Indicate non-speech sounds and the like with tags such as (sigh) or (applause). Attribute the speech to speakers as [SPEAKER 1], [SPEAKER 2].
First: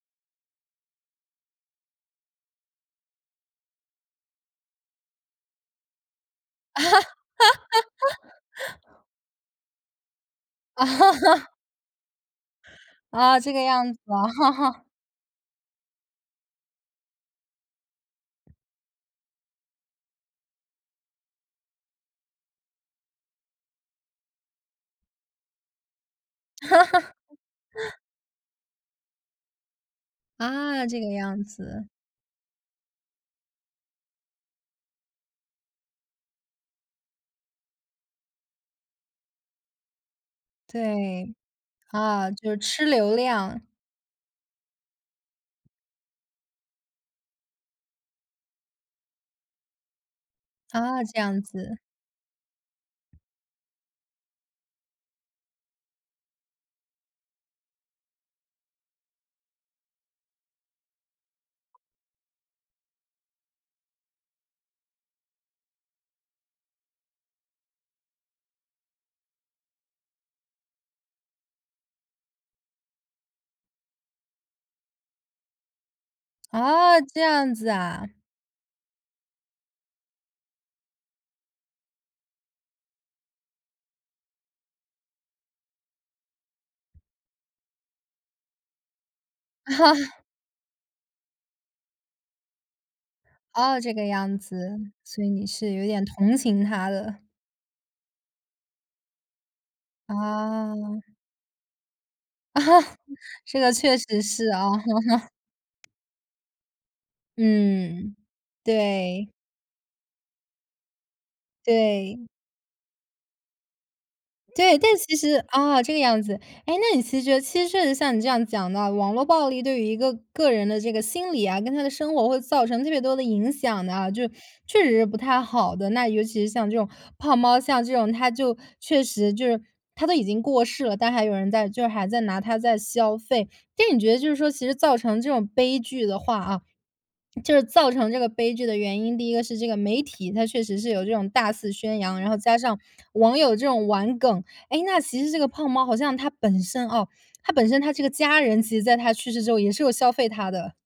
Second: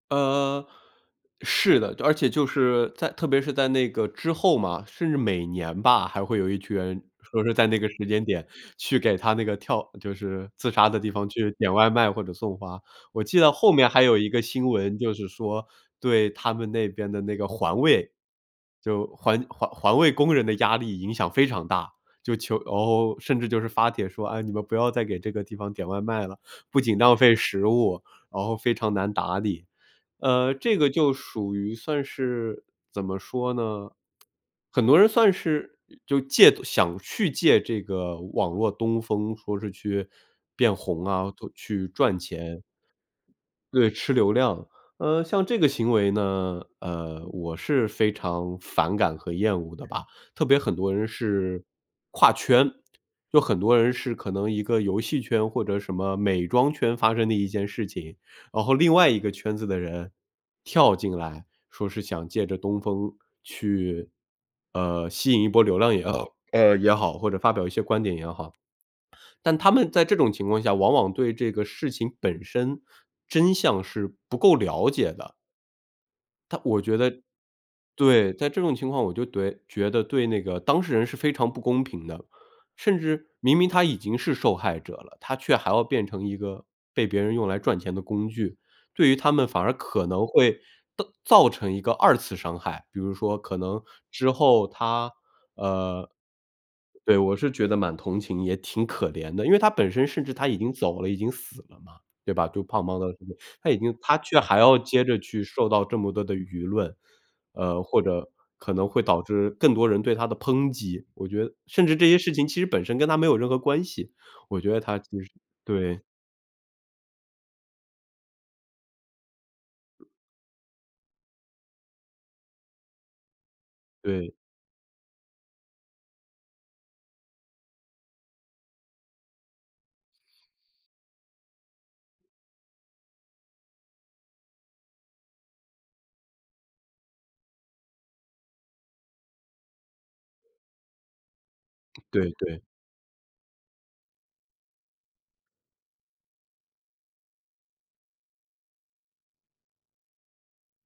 [SPEAKER 1] 呃，是的，而且就是在特别是在那个之后嘛，甚至每年吧，还会有一群
[SPEAKER 2] 啊？
[SPEAKER 1] 人说是在那个时间点去
[SPEAKER 2] (laughs)
[SPEAKER 1] 给他那个跳就是自杀的地方去
[SPEAKER 2] (laughs)
[SPEAKER 1] 点外卖或者送花。我
[SPEAKER 2] 啊，
[SPEAKER 1] 记
[SPEAKER 2] 这
[SPEAKER 1] 得
[SPEAKER 2] 个
[SPEAKER 1] 后面
[SPEAKER 2] 样子
[SPEAKER 1] 还有
[SPEAKER 2] 啊。
[SPEAKER 1] 一个新
[SPEAKER 2] (laughs)
[SPEAKER 1] 闻就是说，对他们那边的那个环卫，就环环环卫工人的压力影响非常大，就求哦，甚至就是发帖说：“啊，你们不要再给这个地方点外卖了。不仅浪费食物，然后非常难打理。”呃，这
[SPEAKER 2] 啊，
[SPEAKER 1] 个
[SPEAKER 2] 这个
[SPEAKER 1] 就
[SPEAKER 2] 样
[SPEAKER 1] 属于
[SPEAKER 2] 子。
[SPEAKER 1] 算是怎么说呢？(tsk) 很多人算是，呃，就借东想去借这个网络东风，说是去变红啊，
[SPEAKER 2] 对，
[SPEAKER 1] 或去赚
[SPEAKER 2] 啊，就是
[SPEAKER 1] 钱。
[SPEAKER 2] 吃流量。
[SPEAKER 1] 对，吃流量，呃，像这个行为呢，呃，我是非常反感和厌恶的吧。特别很多
[SPEAKER 2] 啊，
[SPEAKER 1] 人
[SPEAKER 2] 这样
[SPEAKER 1] 是
[SPEAKER 2] 子。
[SPEAKER 1] 跨圈，就很多人是可能一个游戏圈或者什么美妆圈发生的一件事情，然后另外一个圈子的人跳进来，说是想借着东风去呃，吸引一波流量也 (hiccups) 呃，也好，或者发表一些观点也好。但他们在这种情况下，往往对这个事情本身真相是不够了解的。但我
[SPEAKER 2] 啊，这样子
[SPEAKER 1] 觉得
[SPEAKER 2] 啊。
[SPEAKER 1] 对，在这种情况我觉得怼觉得对那个当事人是非常不公平的，甚至明明他已经是受害者了，他却还要变成一个被别人用来赚钱的工具，对于他们反而可
[SPEAKER 2] (laughs)
[SPEAKER 1] 能会到造成一个2次伤害，比如说可
[SPEAKER 2] 哦，
[SPEAKER 1] 能
[SPEAKER 2] 这个
[SPEAKER 1] 之
[SPEAKER 2] 样
[SPEAKER 1] 后
[SPEAKER 2] 子，
[SPEAKER 1] 他
[SPEAKER 2] 所以你是有点
[SPEAKER 1] 呃，
[SPEAKER 2] 同情他
[SPEAKER 1] 对，
[SPEAKER 2] 的。
[SPEAKER 1] 我是觉得蛮同情，也挺可怜的。因为他本身甚至他已经走
[SPEAKER 2] 啊。
[SPEAKER 1] 了、已经死了嘛，对吧？
[SPEAKER 2] 啊，
[SPEAKER 1] 就胖猫的那个
[SPEAKER 2] 这
[SPEAKER 1] 他
[SPEAKER 2] 个
[SPEAKER 1] 已经
[SPEAKER 2] 确
[SPEAKER 1] 他
[SPEAKER 2] 实
[SPEAKER 1] 却
[SPEAKER 2] 是
[SPEAKER 1] 还
[SPEAKER 2] 啊。
[SPEAKER 1] 要接着
[SPEAKER 2] (laughs)
[SPEAKER 1] 去受到这么多的舆论，呃，或
[SPEAKER 2] 嗯，
[SPEAKER 1] 者可能会导
[SPEAKER 2] 对。
[SPEAKER 1] 致更多人对他的抨击，我觉得甚至这些
[SPEAKER 2] 对。
[SPEAKER 1] 事情其实本身跟他没有任何关系，我觉
[SPEAKER 2] 对，
[SPEAKER 1] 得
[SPEAKER 2] 但
[SPEAKER 1] 他
[SPEAKER 2] 是
[SPEAKER 1] 其
[SPEAKER 2] 其
[SPEAKER 1] 实
[SPEAKER 2] 实啊，这个
[SPEAKER 1] 对。
[SPEAKER 2] 样子，诶，那你其实觉得其实确实像你这样讲到，网络暴力对于一个个人的这个心理啊，跟他的生活会造成特别多的影响的啊，就
[SPEAKER 1] 对。
[SPEAKER 2] 确实是不太好的。那尤其是像这种胖猫，像这种他就确实，就是他都已经过世了，但还有人在就是还在拿它在消费。但你觉得就是说，其实造成这种悲剧的话啊，(swallows) 就是造成这个悲剧的原因，第一个是这个媒体，它确实是有这种大肆宣扬，然
[SPEAKER 1] 对
[SPEAKER 2] 后加
[SPEAKER 1] 对。
[SPEAKER 2] 上网友这种玩梗。诶，那其实这个胖猫好像他本身哦，他本身他这个家人，其实在他去世之后也是有消费他的。